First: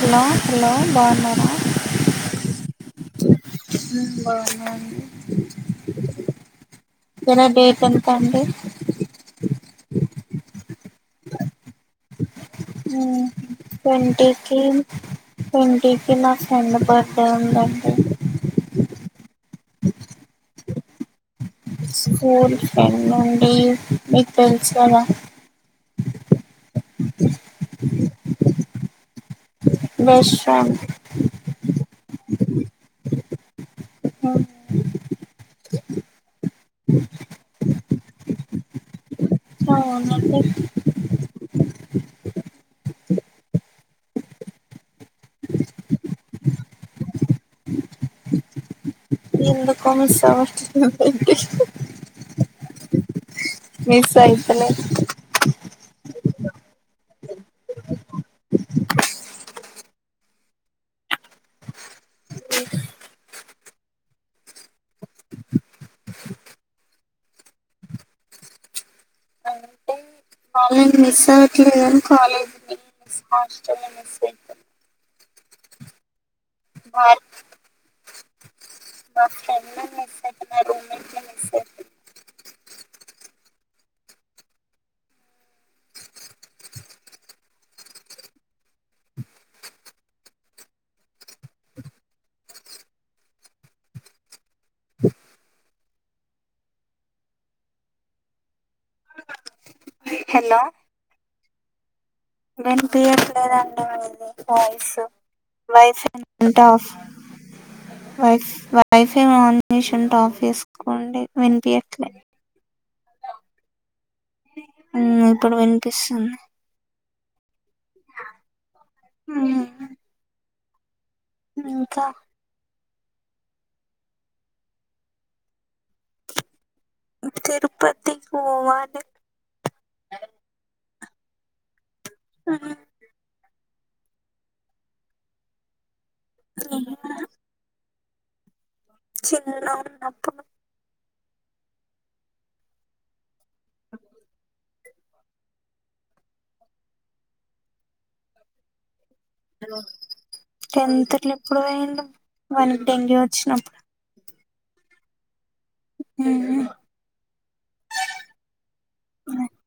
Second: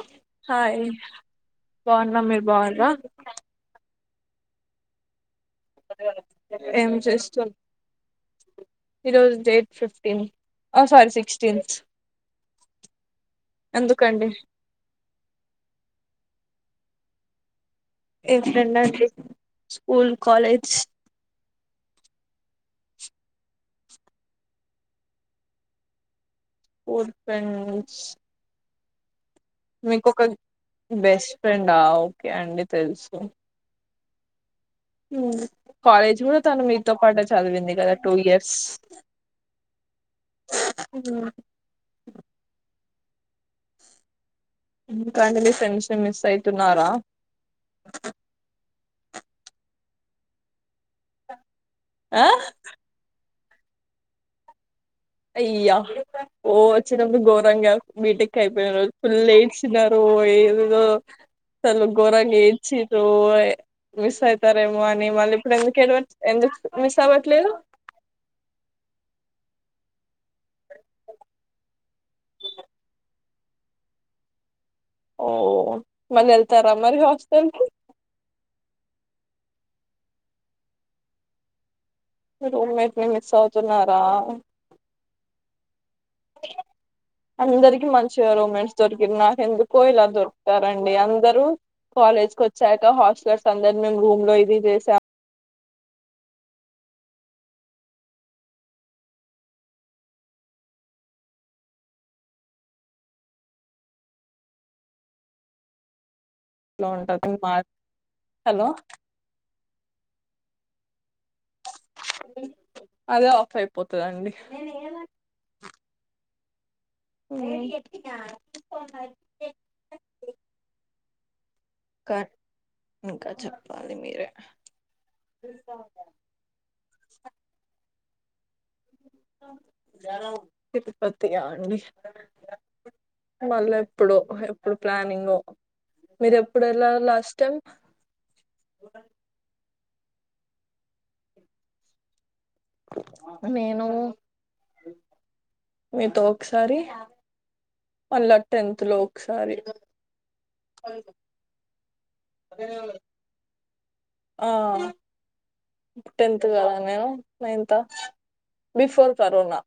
Hello hello hi బాగున్నారా బాగున్నా మీరు బాగున్నరా మ్ బాగున్నాం అండి ఏం ఈ చేస్తు రోజు డేట్ ఎంత అండి ఈరోజు డేట్ ఫిఫ్టీన్ ఓ సారీ సిక్స్టీన్త్ మ్ ఎందుకండి ట్టోటికీ ట్టొటికి నా ఫ్రెండ్ బర్త్డే ఉందండి ఎ ఫర్డ్ అండి స్కూల్ కాలేజ్ స్కూల్ ఫెర్నాడిీస్ మీ తెలుచల [unintelligible] స్కూల్ ఫ్రండ్ మీకు ఒక బెస్ట్ ఫ్రెండ్ బెస్ట్ ఫ్రెండా ఓకే అండి తెలుసు ఆ ఉం కాలేజ్ కూడా తను మీతో పాటు చదివింది కదా టూ ఇయర్స్ అవునండి అ [inaudible] ఇంకా అండి మీ ఫ్రెండ్స్ ని మిస్ అయితున్నారా ఎందుకో మమ [unintelligible] ఆ మిస్ అయితలే అయ్యా ఓ వచ్చినప్పుడు ఘోరంగా బీటిెక్ అయిపోయిన రోజు ఫుల్ ఎయి చిినారు ఏో సల [unintelligible] గోరంగా ఎచ్చ్రు మిస్ అయితారేమో అని మళ్ళీ ఇప్పుడు ఎందుకు ఎడవ ఎందుకు మిస్ అవ్వట్లేదు [unintelligible] వాళ్ళని మిస్ అవ్వట్లేదు కాలేజీ మిస్ హాస్టల్ మిస్ అ ఓ మళ్ళీ వెళ్తారా మరి హాస్టల్ కి బన్న [unintelligible] రూమ్మేట్ ని మిస్ అవుతున్నారా అందరికి మంచిగా రోమెంట్స్ దొరికింది నాకు ఎందుకో ఇలా దొరుకుతారండి అందరూ కాలేజ్ కు వచ్చాక హాస్టలర్స్ అందరు మేము రూమ్ లో ఇది చేసాం హలో ఎన్పిఎఫలే రండ మంది బయిస్ [unintelligible] వైఫై లో ఉంటది మా హలో ఆషన్ టఫ్ చే [unintelligible] కుండే వినిపియట్లే అదే ఆఫ్ అయిపోతదండి ఉం ఇప్పుడు వినిపిస్తుంది ఉం ఇంకా ఇంకా చెప్పాలి మీరే తిరుపతికి పోవాలె తిరుపతి కా అండి ఆ మళ్ళా ఎప్పుడు ఎప్పుడు ప్లానింగ్ మీరు ఎప్పుడు వెళ్ళ లాస్ట్ టైం చి [unintelligible] ఉన్నప్పుడు నేను మీతో ఒకసారి మల్ల టెన్త్ లో ఒకసారి టెంతర్లు ఎప్పుడు వేయండి వెనకి డెంగ్యూ వచ్చినప్పుడు [unintelligible] ఆ టెన్త్ ఉమ్ కదా నేను నైన్త బిఫోర్ కరోనా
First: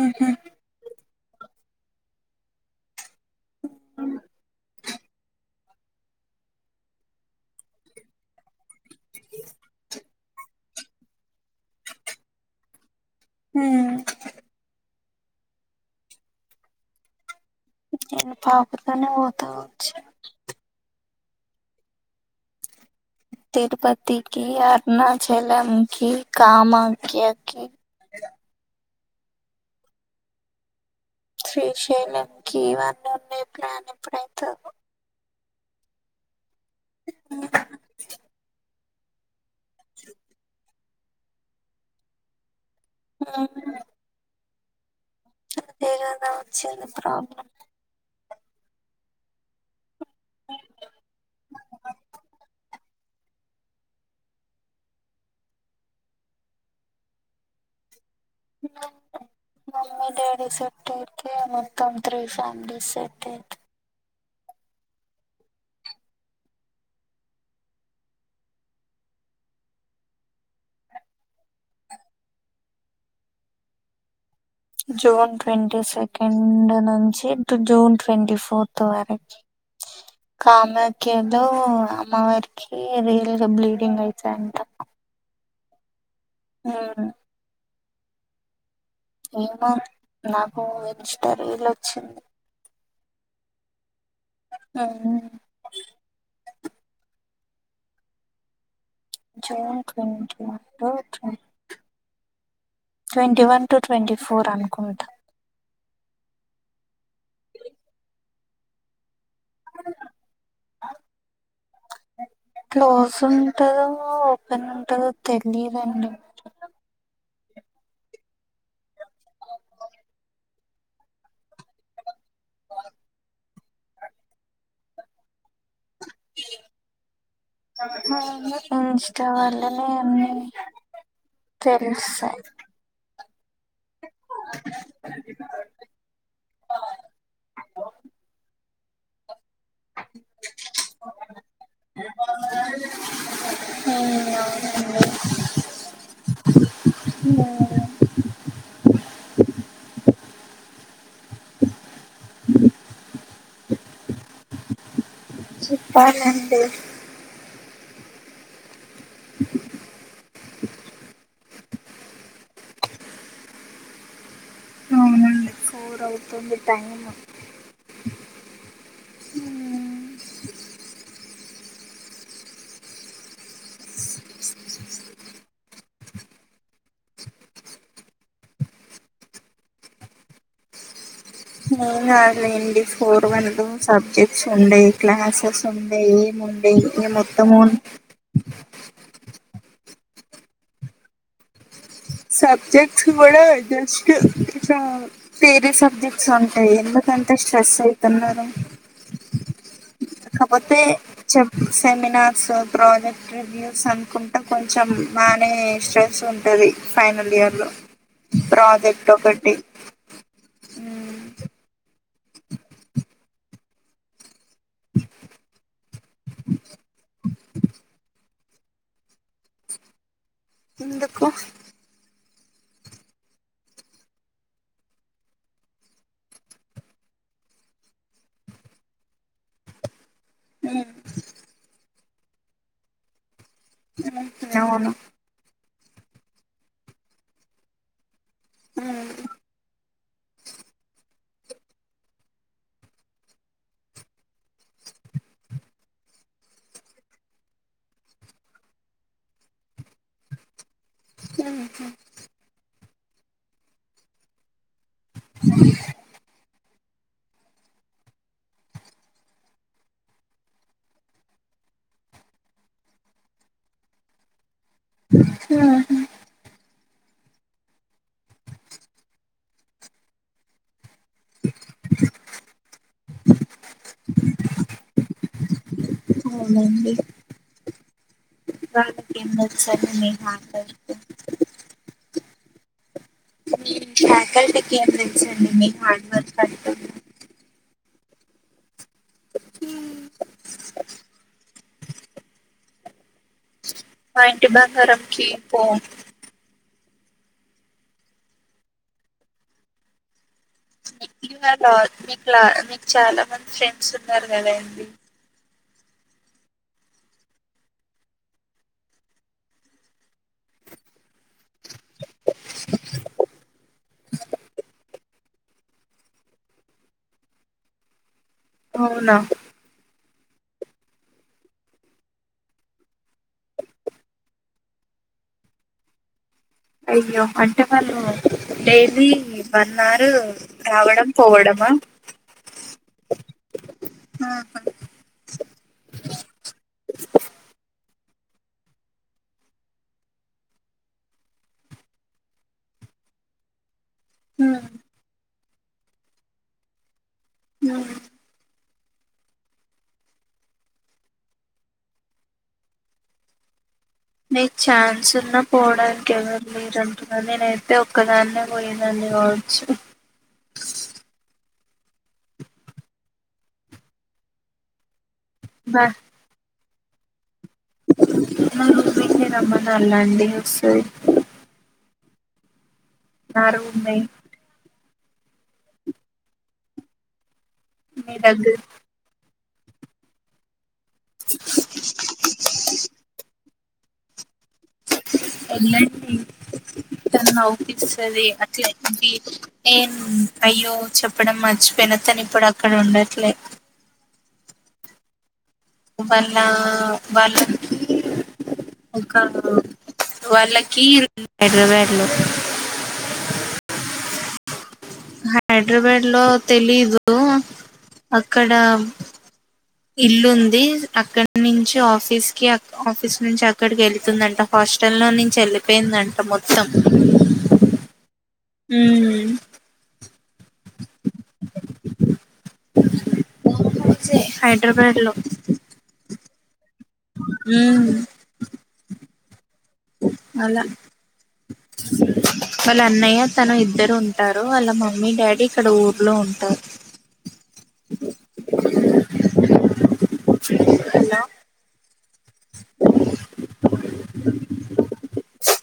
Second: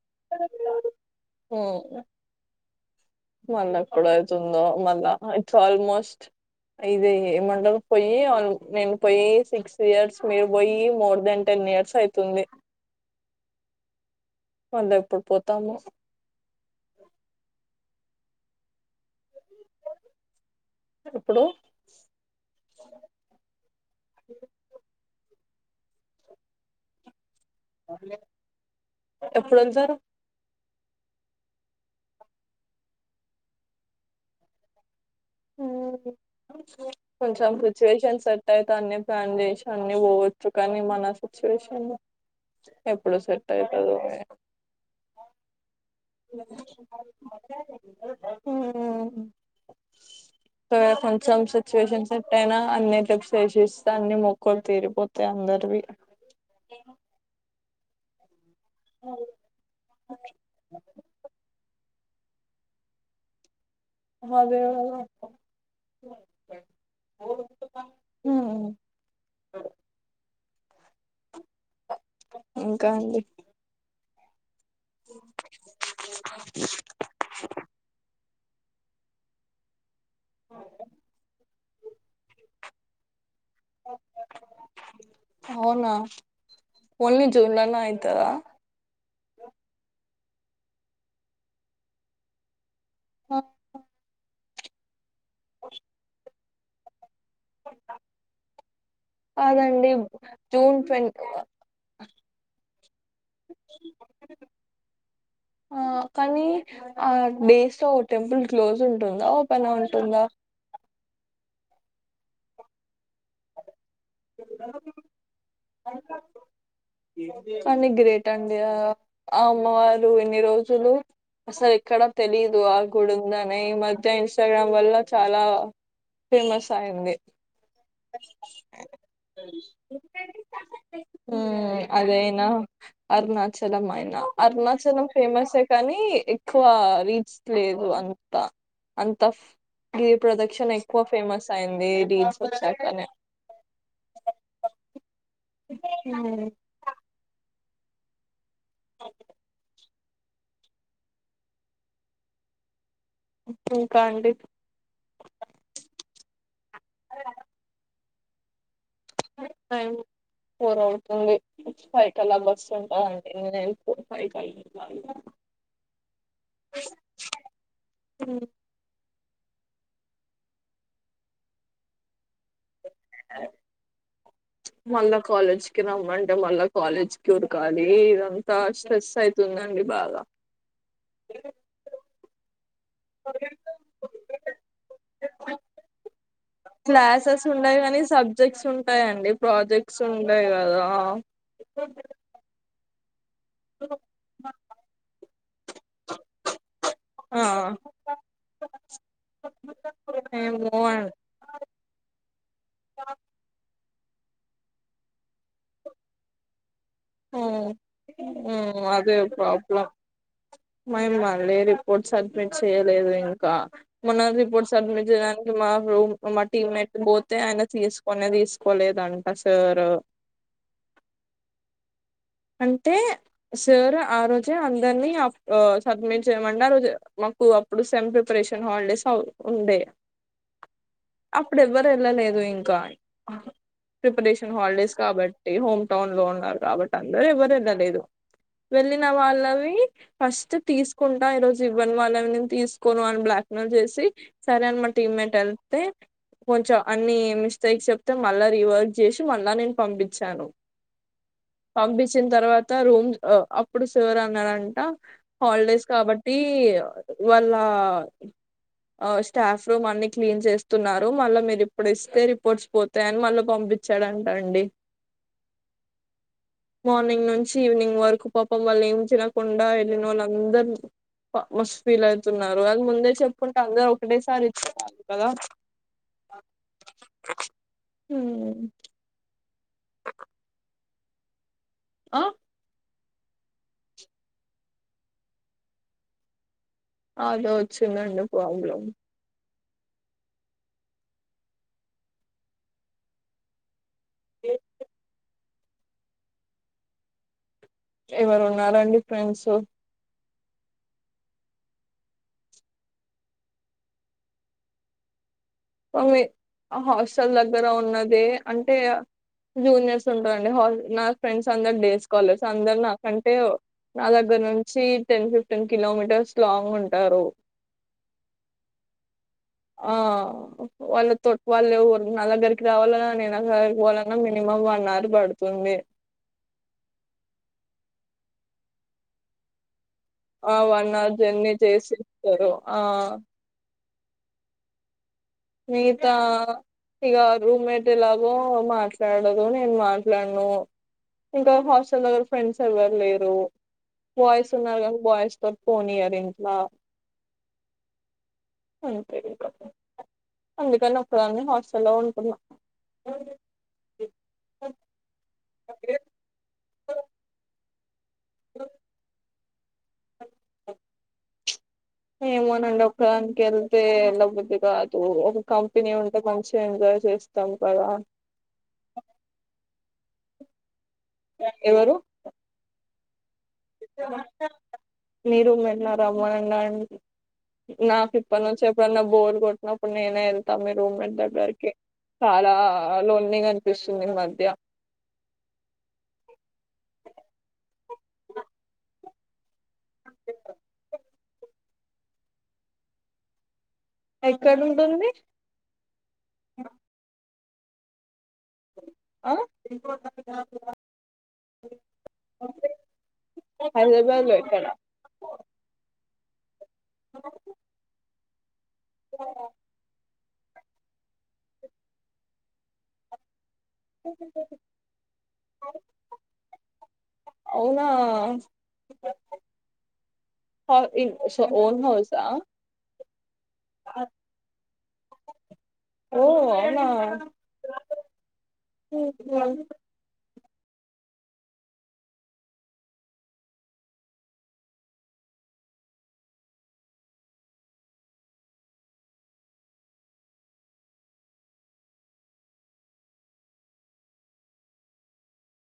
ఆహా ఓ మల్ల కుడతు ఉంద మల్ [unintelligible] ఆల్మోస్ట్ ఇది ఏమంటరు పోయి ఆ నేను పోయి సిక్స్ ఇయర్స్ మీరు పోయి మోర్ దన్ టెన్ ఇయర్స్ అయితుంది హ మల్ల ఎప్పుడు పోతామో నేను పాపతోనే పోతా వచ్చ ఎప్పుడు తిరుపతికి అరుణాచలంకి కామాఖ ఎప్పుడొచ్చారు శ్రీశైలంకి ఇవన్నీ ఉండే ప్లాన్ ఎప్పుడైతుంది ఉహు కొంచెం సిచ్యువేషన్ సెట్ అయితాన్ని ప్లాన్ చేసి అన్ని పోవచ్చు కానీ మన సిచ్యువేషన్ ఎప్పుడు సెట్ అవుతదో వేగంగా వచ్చింది ప్రాబ్లం ఉమ్ ఇగ కొంచెం సిచ్యువేషన్ సెట్ అయినా అన్ని శేషిస్తేన్ని మొక్కలు తీరిపోతాయి అందరివి మమ్మీ డాడీ ఎత్తైతే మ కన్ త్రి ఫ్యామిలీస్సెటైతే ఉమ్ ఇంక అండి జూన్ ట్వంటీ సెకండ్ నుంచిటు జూన్ ట్వంటీ ఫోర్త్ తో అరకి కామకిదు అమ్మవరికి రియల్ గా బ్లీడింగ్ అయితాయింట అవునా ఓన్లీ జూన్లనా అయితర ఏమో నాకు ఇస్ట రీలోచ్చింది ఉమ్ ఉహు జూన్ కాదండి twenty June twenty twenty one to twenty four అనుకుంటా ఆ కానీ ఆ డేస్ లోఓ టెంపుల్ క్లోజ్ ఉంటుందా ఓపెన్ ఉంటుందా క్లోజ్ ఉంటదో ఓపెన్ ఉంటదో తెలిదండి కానీ గ్రేట్ అండి ఆ అమ్మవారు ఎన్ని రోజులు అసలు ఇక్కడ తెలీదు ఆ గుడుందనే ఈ మధ్య ఇన్స్టాగ్రామ్ వల్ల చాలా ఫేమస్ అయింది ఇన్స్టా వల్లనే అన్ని ఉమ్ తెలుస్తాయి అదేనా అరుణాచలం అయిన అరుణాచలం ఫేమస్ ఏ కానీ ఎక్కువ రీచ్ లేదు అంత అంత గిరి ప్రదక్షన్ ఎక్కువ ఫేమస్ అయింది రీల్స్ వచ్చనాకనే ఉమ్ అ ఇంకా అండి చెప్పాలాంటి టైం ఫోర్ అవుతుంది ఫైవ్ కలాక్ బస్ ఉంటాందిండి నేను కో పై ఫై అవునండి ఫోర్ అవుతుంది టైం ఉమ్ మళ్ళా కాలేజ్ కి రమ్మంటే మళ్ళా కాలేజ్ కి ఉరకాలి ఇదంతా స్ట్రెస్ అయిత్ తుందండి బాగా అవున ఆలేండి ఫర్ వనలు సబ్జెక్ట్స్ ఉండయి క్లాసెస్ ఉండే ఏం ఉండే ఈ క్లాసెస్ మొత్తము ఉండయి కానీ సబ్జెక్ట్స్ ఉం ంటయండి ప్రాజెక్ట్స్ ఉంటయి కదా సబ్జెక్ట్స్ కూడా జస్ట్ వేరే సబ్జెక్ట్స్ ఉంటయి ఎందుకంత ఆ స్ట్రెస్ అవుతున్నరు ఏమో అం చెప్ సెమినార్స్ ప్రాజెక్ట్ న్యూస్ అనుకుంటే కొంచెం మానే స్ట్రెస్ ఉంటది ఫైనల్ ఇయర్ లో ఉమ్, ఉమ్, ప్రాజెక్ట్ అదే ఒకటి ప్రాబ్లం మేము మళ్ళీ రిపోర్ట్ సడ్మిట్ చేయలేదు ఇంకా మొనం రిపోర్ట్ సబ్మిట్ చేయడానికి మా రూమ్ మా టీమ్ట్ పోతే ఆయన తీసు కొన్ని తీసుకోలేదంట సార్ ఎందుకు అంటే సార్ ఆ రోజే అందరినీ ఆఫ్ సడ్మీట్ చేయమండు ఆ రోజు అప్పుడు సెమ్ ప్రిపరేషన్ హాలిడేస్ అవ్ ఉండే ఉ అప్పుడు ఎవ్వరు వెళ్ళలేదు ఇంకా ఉమ్, ప్రిపరేషన్ అవును హాలిడేస్ కాబట్టి ఏ హోమ్ టౌన్ లో ఉన్నరు కాబట్టి అందరుూ ఎవరు ఎల్ల లేదు వెళ్ళిన ఉమ్, వాళ్ళవి ఫస్ట్ తీసుకుం ఈ రోజు ఇవ్వని వాళ్ళవి నేను తీసుకోను అని బ్లాక్మెయిల్ చేసి సరే అని మా టీమ్మేట్ వెళ్తే కొంచెం అన్ని మిస్టేక్ చెప్తే మళ్ళా రీవర్క్ చేసి మళ్ళా నేను పంపించాను ఉమ్, పంపించిన తర్వాత రూమ్ అ అప్పుడు సార్ అన్నారంట హాలిడేస్ కాబట్టి వాళ్ళ ఆ స్టాఫ్ రూమ్ అన్ని క్లీన్ చేస్తున్నారు మళ్ళా మీరు ఇప్పుడు ఇస్తే రిపోర్ట్స్ పోతు తయ్ అని మళ్ళ పంపించాడంటా అండి హు మార్నింగ్ నుంచి ఈవినింగ్ వరకు పాపం వాళ్ళు ఏం తినకుండా వెళ్ళిన వాళ్ళ అందరు మస్ ఫీల్ అవుతున్నారు అది ముందే చెప్పుంటే అందరు ఒకటేసారి ఇచ్చే వాళ్ళు కదా అవునండి హు దానికే మ్ తెలుస్సార్ మీ కాన్ పనీ ఆ ఫ్యాకల్టీకిి ఏం తెల్సండి మీ హార్డ్ వర్క్ అతు అదే వచ్చిందండి ప్రాబ్లం హ మా యింటి బంగారం కి పోమ్ ఎవరు ఉన్నారండి ఫ్రెండ్స్ లా మీకు లా మీకు చాలా మంది ఫ్రెండ్స్ ఉన్నారు కదా అండి మీ ఆ హాస్టల్ దగ్గర ఉన్నది అంటే జూనియర్స్ ఉంటరండి నా ఫ్రెండ్స్ అందరు డేస్ కలార్స్ ఏ అందరు నాకంటే నా దగ్గర నుంచి టెన్ ఫిఫ్టీన్ కిలోమీటర్స్ లాంగ్ ఉంటరు అవునా ఆ వాళ్ళ తొట్ వాళ్ళు నా దగ్గరికి రావాలన్న నేన్ ఆళ్ళ దగ్గరికి పోవాలన్నా మినిమం వన్ అవర్ పడుతుంది అయ్యో అంటే మరీ నువ్వు డైలీ వన్ అవర్ ఆ వన్ రావడం అవర్ జర్నీ పోవడమా చేసి ఇస్తారు ఆ ఆహా నీతా ఇగా రూమ్మేట్ ఎలాగో మాట్లాడదు నేను మాట్లాడను ఇంకా హాస్టల్ దగ్గ ఫ్రెండ్స్ ఎవరు లేరు బాయిస్ ఉమ్. ఉన్నారు కనీ బాయిస్ త ఫోన్ ఇయర్ ఇంట్లో ఉ అంతే అందుకని ఒకదాన్ని హాస్టల్లో ఉంటున్నా నీ ఛాన్స్ ఉన్నా పోవడానికి ఎవరు లేరు అంటున్నారు నేను అే ఒక్కదాన్నే పోయేదాన్ని కావచ్చు ఏమోనండి ఒక్కడానికి వెళ్తే వేళ్లబద్ది కాదు ఒక బా కంపెనీ ఉ ఫంక్షన్ ఎంజాయ్ చేస్తాం కదా నా రమ్మను అల్లా అండి వొస్తది ఎవరు నా రూమ్మేట్ మీరు ఏమన్న రామన్నంగానే నాకు మీ ఇప్పటి దగ్గర నుంచి ఎప్పుడన్నా బోర్ కొట్టినప్పుడు నేనే వె మీ రూమ్మేట్ దగ్గరకి చాలా అలోన్గా అనిపిస్తుంది ఈ మధ్య [unintelligible] ఏ అయ్యో చెప్పడం మర్చిపోయిన నతని ఇప్పుడు అక్కడ ఉండట్లేదు ఎక్కడ ఉంటుంది వాళ్ళా వాళ్ళ ఒకా ఆ వాళ్ళకి ఇ హైడ్రాబాడ్ హైదరాబాద్ లోక్కడ హైదరాబాద్ లో తెలీదు అక్కడ ఇల్లుంది అక్కడి నుంచి ఆఫీస్ కి ఆఫీస్ నుంచి అ ఇక్కడికి వెళ్తుందంట హాస్టల్ లో నుంచి వెళ్లిపోయిందంట మొత్తం ఆ ఉమ్ ఆ ఇ ఓన్ హౌస్ా హైదరాబాద్ లో ఓ అవునా హ అలా [inaudible] వాళ్ళ అన్నయ్య తన ఇద్దరు ఉంటారు వాళ్ళ మమ్మీ డాడీ ఇక్కడ ఊర్లో ఉంటారు [inaudible]